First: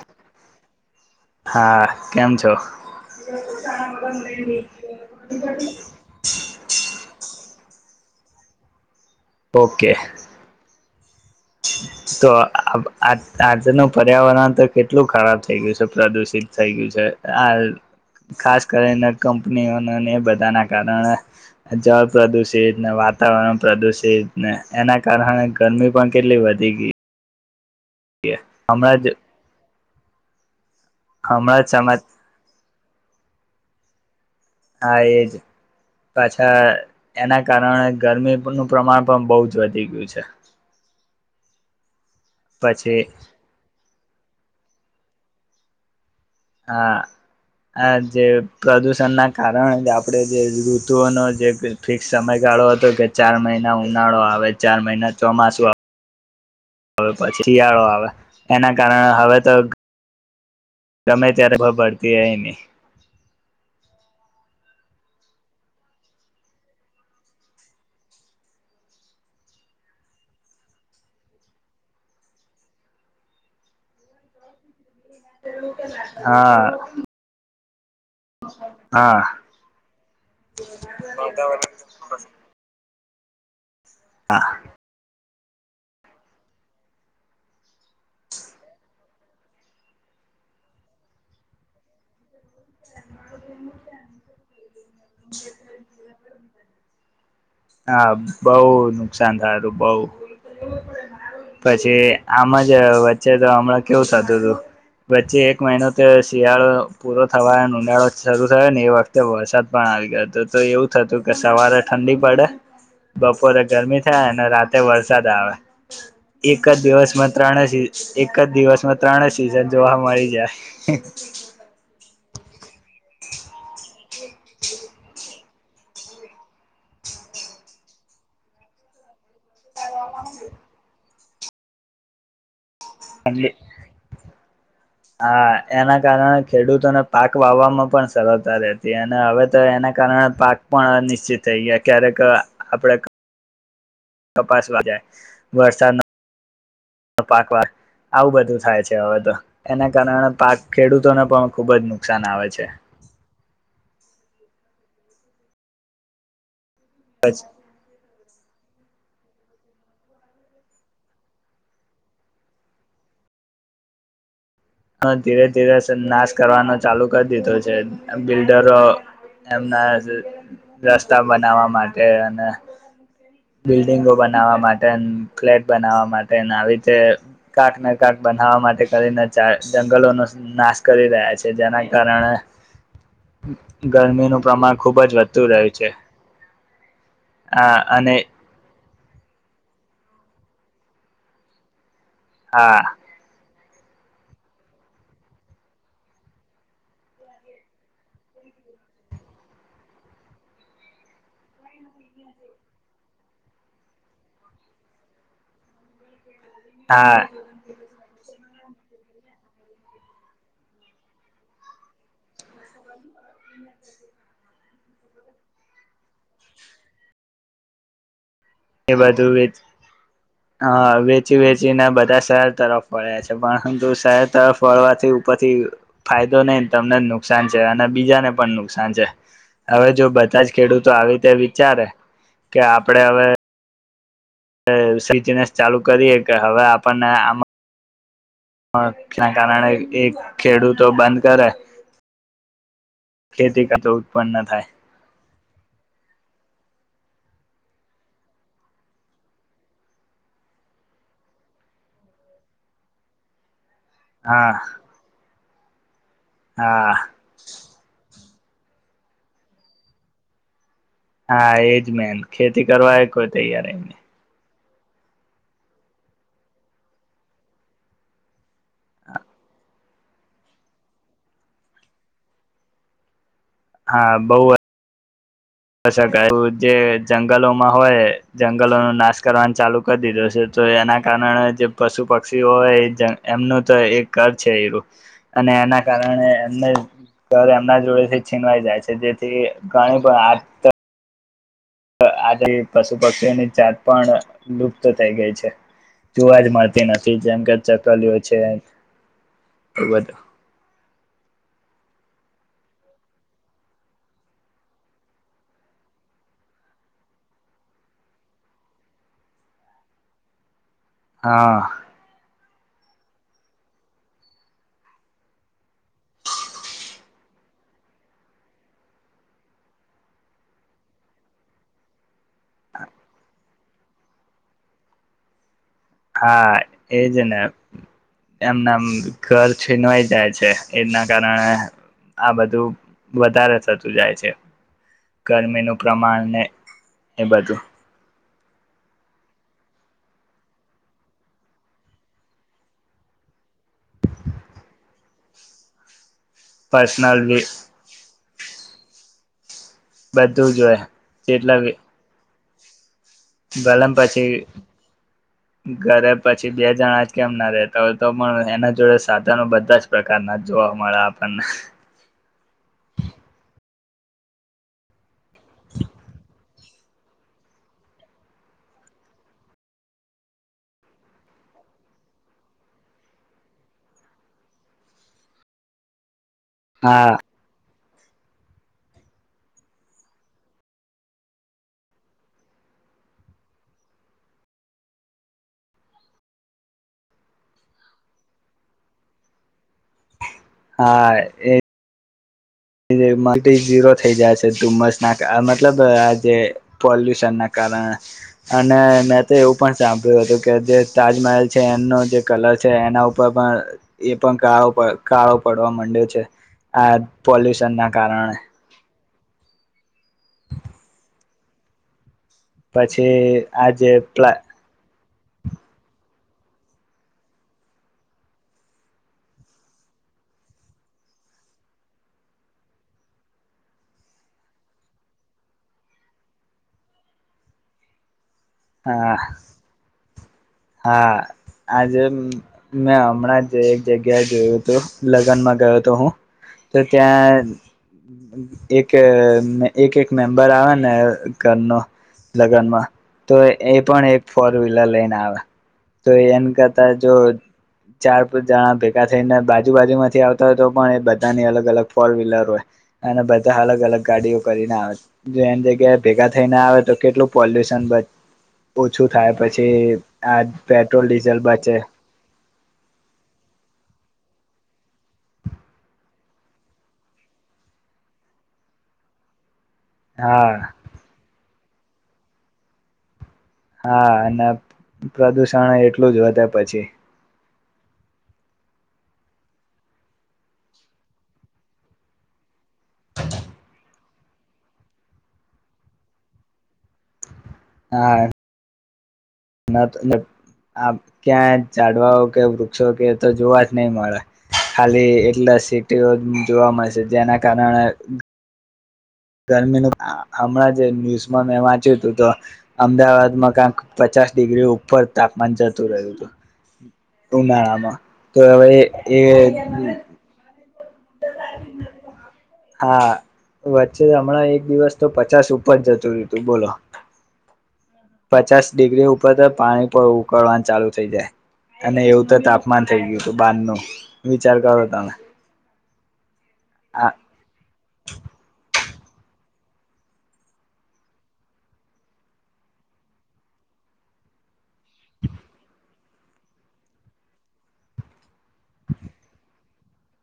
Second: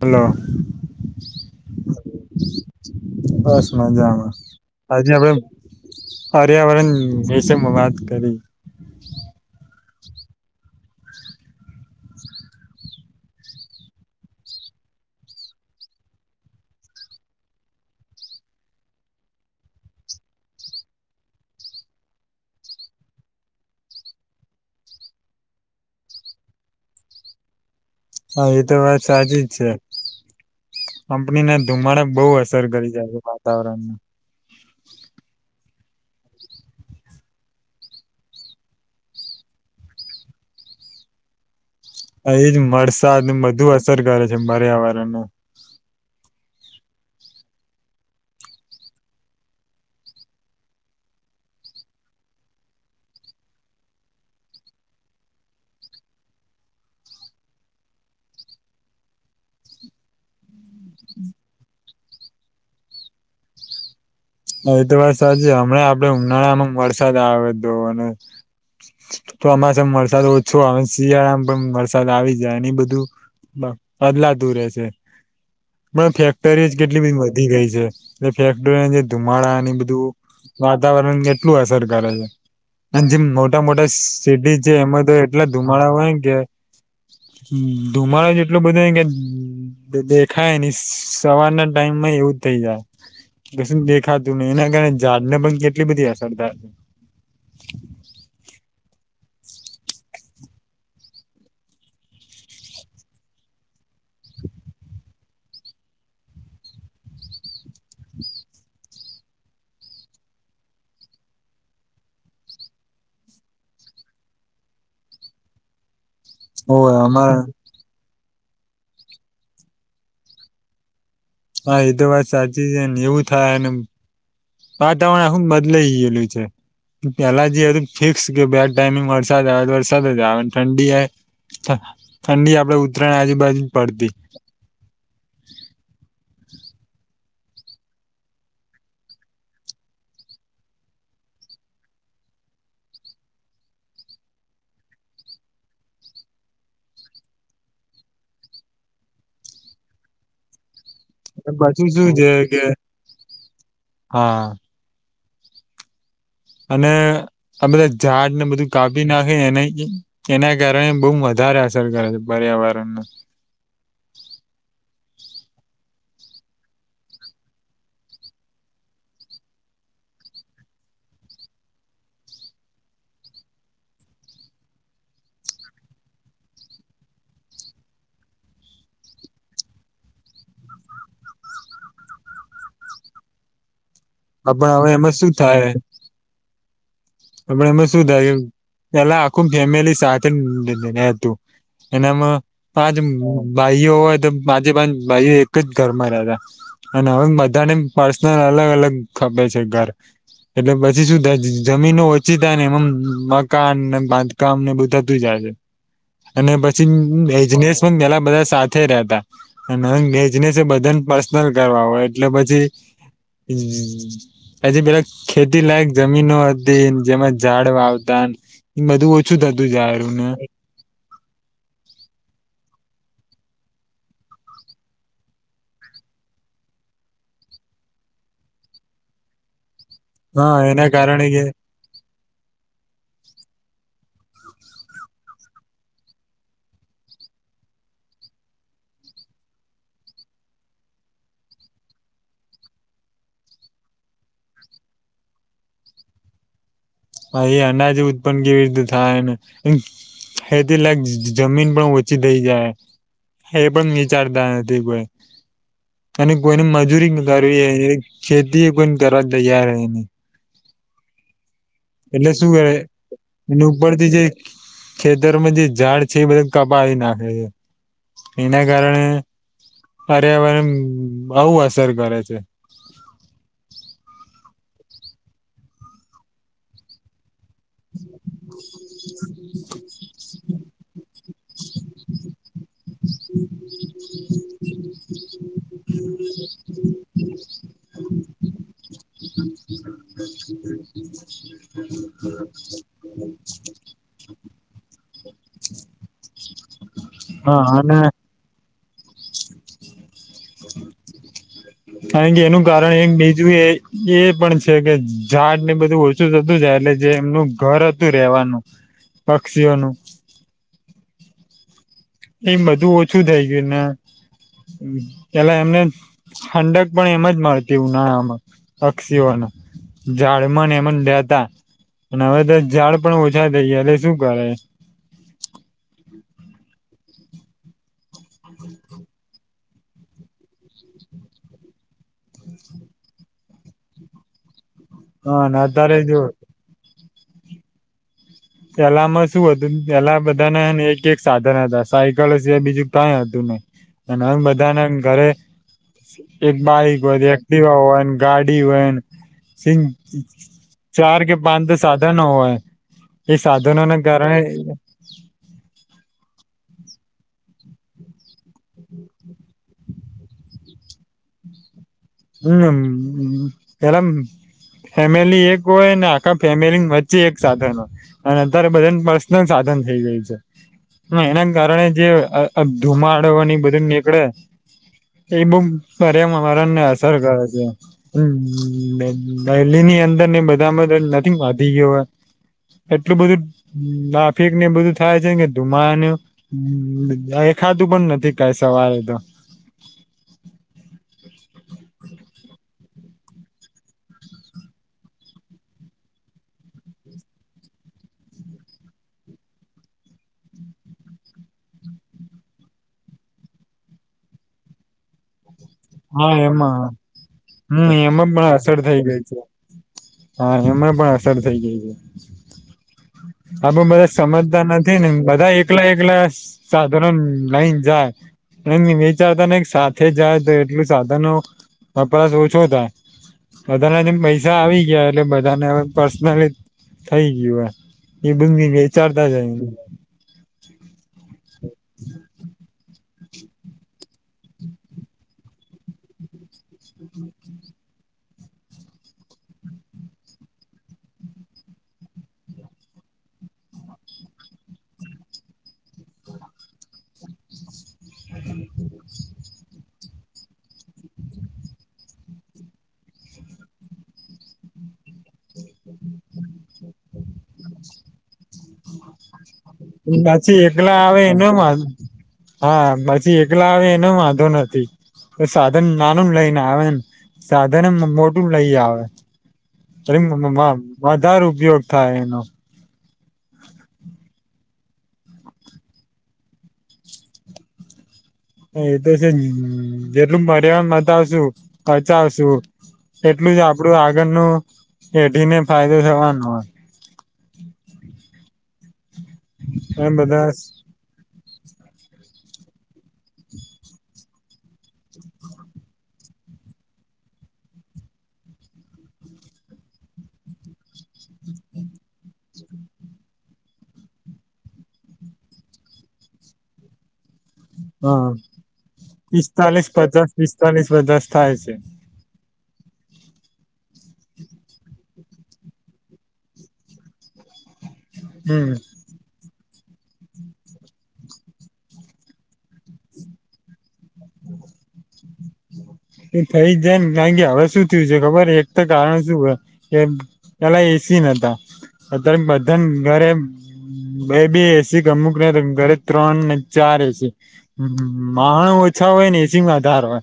Hello હા કેમ છો બસમાં આજણે હર્યાવર માં વાત કરીી ઓકે તો આજનું પર્યાવરણ તો કેટલું ખરાબ થઈ ગયું છે પ્રદુષિત થઈ ગયું છે આ ખાસ કરીને કંપનીઓ એ બધા ના કારણે જળ પ્રદુષિત વાતાવરણ પ્રદુષિત ને એના કારણે ગરમી પણ કેટલી વધી ગઈ હા એ તો વાત સાચ જ છે કંપનીને હમણાં જ સમાજ ધુમાડે બહુ અસર કરી વાતાવરણમાં હા એજ પાછા એના કારણે ગરમીનું પ્રમાણ પણ બહુ જ વધી ગયું છે એજ પછી વરસાદને બધુ અસર કરે છે બર આવવારને હા આ જે પ્રદુષણના કારણે આપણે જે ઋતુઓનો જે ફિક્સ સમયગાળો હતો કે ચાર મહિના ઉનાળો આવે ચાર મહિના ચોમાસું આવે પછી શિયાળો આવે એના કારણે હવે તો ગમે ત્યારે ભભરતી એ નહી એ તો વાર સાચ હમણાં આપડે ઉનાળામાં વરસાદ આવે તો અને તો અમા સા વરસાદ ઓછો આવે શિયાળામાં પણ વરસાદ આવી જાય એની બધું બદલાતું રહેે છે પણ ફેક્ટરીજ હા કેટલી બધી વધી ગઈ છે [inaudible] એ ફેક્ટરી જે હા ધુમાડા ની બધું વાતાવરણ કેટલું અસર કરે છે મ મોટા મોટ હા સડી છે એમ તો એટલા ધુમાડા હોય કે ધુમાડો જ એટલો બધો હોય કે દેખાય ને સવારના ટાઈમમાં એવું જ થઇ જાય ગસને બે ખાતું ને એના કારણે ઝાડ ને પણ કેટલી બધી અસર થ છે હા બઉ નુકસાન થાયું બઉ પછી આમ જ વચ્ચે તો હમણાં કેવું થતું હતું વચ્ચે એક મહિનો તો શિયાળો પૂરો થવા િયાળો શરૂ થયો ને એ વખતે વરસાદ પણ આવી ગયો તો તો એવું થતું કે સવારે ઠંડી પડે બપોરે ગરમી થાય અને રાતે વરસાદ આવે એક જ હોય દિવસમાં અમારા ત્રણ એક જ દિવસમાં ત્રણે સિઝન જોવા મળી જાય હા એ તો વાત સાચી છે ને એવું થાય વાતાવરણ આખું બદલાઈ ગયેલું છે પેલા જેું ફિક્સ કે બે ટાઈમિંગ વરસાદ આવે વરસાદ આવેન ઠંડી ઠંડી આપડે ઉત્તરાયણ આજુબાજુ પડતી. હા એના કાર ખેડૂતોને પાક વાવવામાં પણ સરળતા રહેતી અને હવે તો એના કારણે પાક પણ અનિશ્ચિત થઈ ગયા ક્યારેક આપણે કપાસવા જાય વરષા ન [inaudible] આવું બધું થાય છે હવે તો એના કારણે પાક ખેડૂતોને પણ ખુબ જ પાછું શું નુકસાન આવે કે છે હા [inaudible] અને પછી આ બધા ઝાડ ને બધું કાપી નાખે એ એના કારણે બો વધારે અસર કરે છે પર્યાવરણનુ હ ધીરે ધીરે નાશ કરવાનો ચાલુ કરી દીધો છે બિલ્ડરો એમના રસ્તા બનાવવા માટે અને બિલ્ડીંગો બનાવવા માટે ફ્લેટ બનાવવા માટે આવી રીતે કાકને કાક બનાવવા માટે કરીને [unintelligible] જંગલોનો નાશ કરી રહ્યા છે જેના કારણે ગરમીનું પણ પ્રમાણ હવે ખુબ એમાં જ વધતું જાય છે હમણાં એમાં શું અને થાય એમ પેલા [inaudible] એનામા હા [unintelligible] ભાઈઓ હોય તો પાંચે પાંચ ભાઈઓ એક જ ઘરમાં રહેતા અને હવે બધાને પર્સનલ અલગ અલગ [unintelligible] છે ઘર એટલે પછી શું જમીનો ઓછી થાય ને એમ મકાન ને બાંધકામને [unintelligible] અને હા પછી [inaudible] બધા સાથે રહેતા અને બેજનેસ બધાને પર્સનલ કરવા હોય એટલે પછી [unintelligible] પેલા ખેતી લાયક જમીનો હતી જેમાં ઝાડ વાવતા એ બધું ઓછું વેચ થતું જારું ને હ વેચી વેચીને બધા શહેર તરફ પળ્યા છે પણ ઉંધુ શહેર તરફ વળવાથી ઉપરથી ફાયદો નઈ તમને નુકસાન છે અને બીજાને પણ નુકસાન છે હવે જો બધા હા જ એના ખેડૂતો આવી કારણે તે કે વિચારે કે આપડે અવે [unintelligible] ચાલુ કરીએ કે હવે આપણને [inaudible] કારણે એ ખેડૂતો બંધ કરે ખેતી કરતો ઉત્પન્ન થાય હ એ અનાજ ઉત્પન્ન કેવી રીતે થાયને ખેતી લાયક જમીન પણ ઓછી થઈ જાય એ પણ વિચારતા હા નથી કોઈ અને કોઈને હા મજૂરી કરવી ખેતી [unintelligible] કરવા તૈયાર [unintelligible] હા એ ઈજમેન એટલે ખેતી કરવાય કોઈ તૈયાર ખેતરોમાં જે ઝાડ છે એ બધા કપાવી નાખે છે એના કારણે પર્યાવરણ આવુ અસર કરે છે હા બોઉ અસર કરે [inaudible] જંગલોમાં હોય જંગલો નો નાશ કરવાનું ચાલુ કરી દીધો છે તો એના કારણે જે પશુ પક્ષી હોય એ એમનું તો એક ઘર છે ઈરુ અને એના કારણે એમને ઘર એમના જોડે થી છીનવાઈ જાય છે જેથી ઘણી આ [inaudible] આથી પશુ પક્ષીઓની જાત પણ લુપ્ત થઈ ગઈ છે જોવા જ મળતી નથી જેમ કે હા અને ચકલીઓ છે વધટ કારણ કે એનું કારણ એક બીજું એ એ પણ છે કે ઝાડ ને બધું ઓછું થતું જાય એટલે જે એમનું ઘર હતું રેવાનું પક્ષીઓનું હા એ બધું ઓછું થઈ ગયું ને પેલા એમને ઠંડક પણ એમ જ મળતી ઉનાળામાં પક્ષીઓના ઝડમન એમ જ લતા અને હવે ાડ પણ પછા થઈ શું કરે હા એજ ને એમના ઘર છીનવાઈ જાય છે એના કારણે આ બધું વધારે થતું જાય છે હા ના ગરમીનું તારે જો પ્રમાણ ને એ બાજુ પેલામાં શું હતું પેલા બધાના એક એક સાધન હતા સાયકલ એ બીજું કઈ હતું નહ અને બધાને ઘરે એક બાઈક પર્સનલ હોય બી એક્ટિવા હોય ને ગાડી હોયને િ બધું જ હોય ચાર કે પાંચ તો સાધા ના હોવા હૈ ગલમ પછી ઘરે પછી પછી બે જણાજ કેમ ના રતા હોય તો પણ એના જોડે સાધનો બધા જ પ્રકારના જોવા મળ્યા આપણને હમ પેલા ફેમિલી એક હોય ને આખા ફેમિલી વચ્ચે એક સાધન હોય અને અત્યારે બધા પર્સનલ સાધન થઈ ગયું છે હ એના કારણે જે ધુમાડની બધી નીકળે એ બ અમાને હા હ દેહી ની અંદર ને બધામાંધા નથી વધી ગયો એટલું બધું નાફિકને બધું થાય છેને કે ધુમાનું દેખાતું પણ નથી કઈ સવારે તો હા એ જે મલ્ટી ઝીરો થઈ જાય છે ધુમ્મસ નાક આ મતલબ આ જે પોલ્યુશન ના કારણે અને મેં તો એવું પણ સાંભળ્યું હતું કે જે તાજમહેલ છે એનો જે કલર છે એના ઉપર પણ એ પણ કાળો કાળો પડવા માંડ્યો છે હા એમાં આ પોલ્યુશન હમ ના એમ કારણે થ ગ હા એમાં પણ અસર થઈ ગઈ છે પછી આ બું આજે મધા પ્લા સમજતા નથી ને બધા એકલા એકલા સાધારણ લઈને જાય વિચારતા ને સાથે જાય તો એટલું સાધનો વપરાશ ઓછો થાય બધાના જે પૈસા આવી ગયા એટલે બધાને હવે પર્સનલી થઈ ગયું હો એ બંદી ગ હા ચારતા જાય હા આજે મેં હમણાં એક જગ્યાએ ગયું હતોું લગનમાં ગયો હતો હું તો ત્યાં એક એક એક મેમ્બર આવે ને ઘરનો લગ્નમાં તો એ પણ એક ફોર વ્હીલર લઈને આવે તો એન કતા જો ચાર પાચ જણા ભેગા થઈને બાજુ બાાજુ માં થી આવતા હોય તો પણ એ બધાની અલગ અલગ ફોર વ્હીલર હોય અને બધા અલગ અલગ ગાડીઓ કરીને આવે જો એની જગ્યાએ ભેગા થઈ ના આવે તો કેટલું પોલ્યુશન શું થાય પછી આ છી એકલા પેટ્રોલ આવે ડીઝલ એનો મા, બચે હા પછી એકલા આવે એનો માંધ તો નથી સાધન નાનું લઈને, આવે સાધનએમ મોટું લઈ આવે અરે હા માદાર ઉપયોગ થ, એનું હા અને--પ્રદુષણ એટલું જ વધે પછી હ એ તો છે ને જેટલું મર્યા મતાવશું, કચાવશું એટલું જ આપડું આ... ન એઢને ફાયદો થવાનું હોય હા. ના તો, એ બધા આ ક્યાં જાડવાઓ કે વૃક્ષો કે તો જોવા જ નહી મળે, ખાલી એટલા સિટીઓ જોવા મળશે. જેના કારણે ગરમીનું હમણાં જે ન્યુઝમાં મેં વાંચ્યું હતું. તો અમદાવાદમાં કંક પચાસ ડિગ્રી ઉપર તાપમાન જતું રહ્યું હતું. ઉનાળામાં હા તો હવે એ... ચાલીસ દસ થાય છે. હા, વચ્ચે હમણાં એક દિવસ તો પચાસ ઉપર જતું રહ તું બોલો પચાસ હમ ડિગ્રી ઉપર તો પાણી ઉકળવાનું ચાલુ થઈ જાય અને એવું તો તાપમાન થઈ ગયું હતું બાર નું વિચાર કરો તમે. એ થઈ જને તંગે હવે સુું છે ખબર એક તો કારણ શું હોય કે પેલા એસી શું શું છે. ખબર હે, એક તો કારણ શું હે, પેલા એસી નતા અત્યારે બધાને ઘરે બે બે એસી ગમુક ન ઘરે ત્રણ ને ચાર એસી માાણું ઓછા હોય ને એસીમાં આધાર હોય.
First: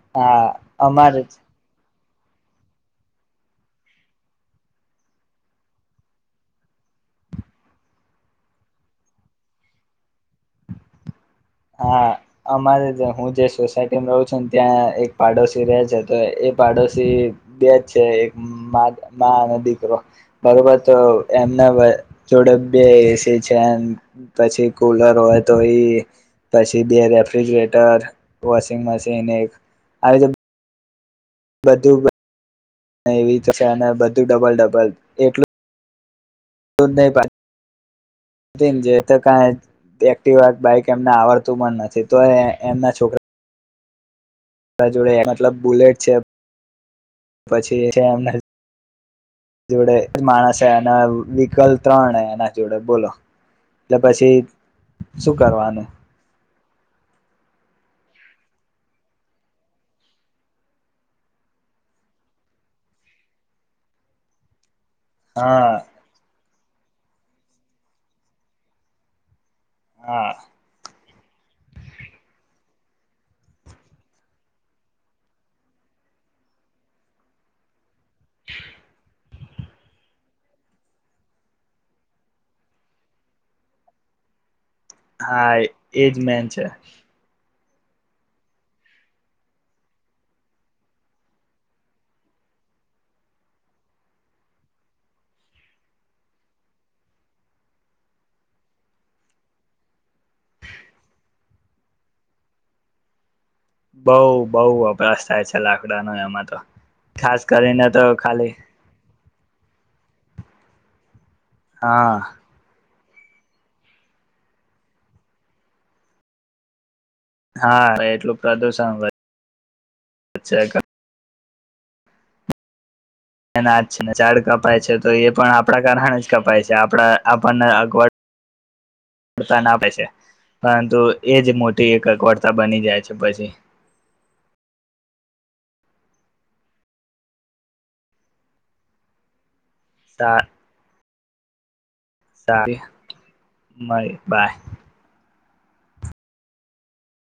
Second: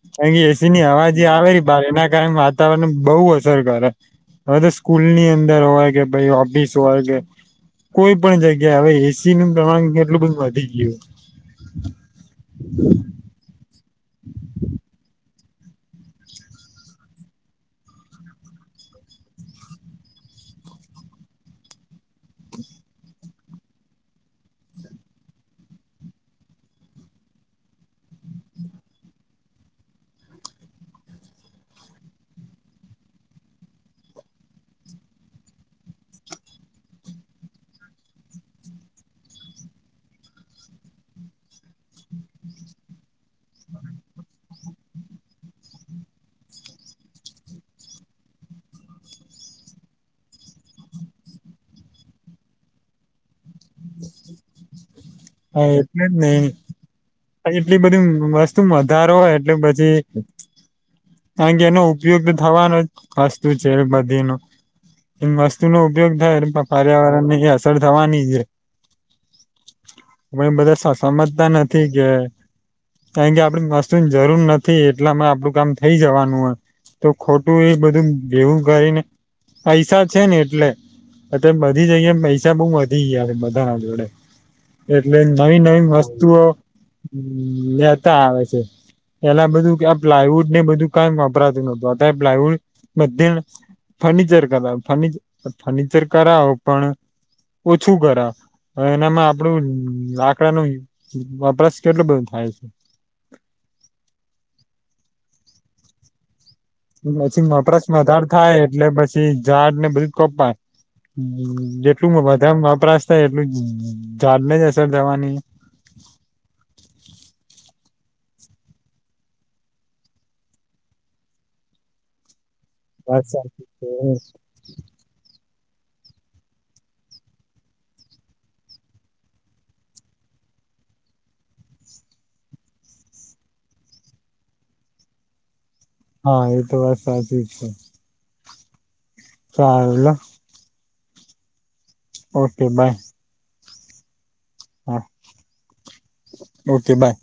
હા એસી ની હવા અમારે જે જ આવે એ બારના કાર વાતાવરણ ને બહુ અસર કરે, હવે તો સ્કૂલ ની અંદર હોય કે ભ ઓફિસ હોય કે કોઈ પણ જગ્યા હવે એસી નું પ્રમાણ કેટલું બધું વધી ગયું. હા અમારે હું જે સોસાયટી રહું છ ને ત્યાં એક પાડોશી ર છે. તો એ પાડોશી બે જ છે એક અને દીકરો બરોબર તો એમના જોડે બે એસી છે. પછી કુલર હોય તો એ પછી બે રેફ્રિજરેટર વોશિંગ મશીન ને આવી રીતે બધું [inaudible] એવી છે. અને બધું ડબલ ડબલ એટલુંલુ [inaudible] નહી [inaudible] જે ક્ટ બાઈક એમને આવડતું પણ નથી, તો એમના છોકરા જોડે મતલબ બુલેટ છે. પછી છે એમ જોડે માણસ એના વકલ ત્રણ એના જોડે બોલો એટલે પછી શું હા, કરવાનું એટલે જ નહી એટલી બધી વસ્તુ વધારો હોય એટલે પછી-આ કેે એનો ઉપયોગ થવાનો વસ્તુ છે બધી ન. એમ વસ્તુ હા નો ઉપયોગ થાય એપ્પ. પર્યાવરણ ની અસર થવાની છે. હા હ બધારે સાચ સમજતા નથી કે કારણ કે આપણે મસ્તુની જરૂર નથી એટલામાં આપણું કામ થઈ જવાનું હોય તો ખોટું એ બધું ભેવું કરીને પૈસા છે. ને એટલે એ બધી જગ્યા પૈસા બહુ વધી ગયા છે. બધા ના જોડે એટલે હા નવી નવી એજ વસ્તુઓ મેન છે લેતા આવે છે એલા બધું આ પ્લાયવુડ ને બધું કઈ વપરાતું નતું પ્લાયવુડ બધ ફર્નિચર કરાવ ફર્નિચર કરાવો પણ ઓછું કરાવ હવે એનામાં આપડું લાકડા નું વપરાશ કેટલોું બધું થાય છે. બઉ બઉ વપરાશ થાય છે લાકડાનો એમાં તો. ખાસ ચી કરીને તો પ્રશ્નધાર ખાલી થાય એટલે પછી. ઝાડ ને બધું જ કપાય હ જેટલું હા બધાપરા એટલું જડલે જ હ સરર જવાની હા એટલું પ્રદુષણ કર અચ્છાય ક વાત એ સાચી ના છે છેને ચાડ કપાય છે તો એ પણ આપ આપણા કારણ જ કપાય છે આપણા આપણને અગવડવડતા નાપે છે પરંતુ એજ મોટી એક અગવડતા બની જાય છે પછી. હા એ તો વાત સાચી છે. ચાર લો. સા ઓકે બાય. બ બાય. હા ઓકે બાય.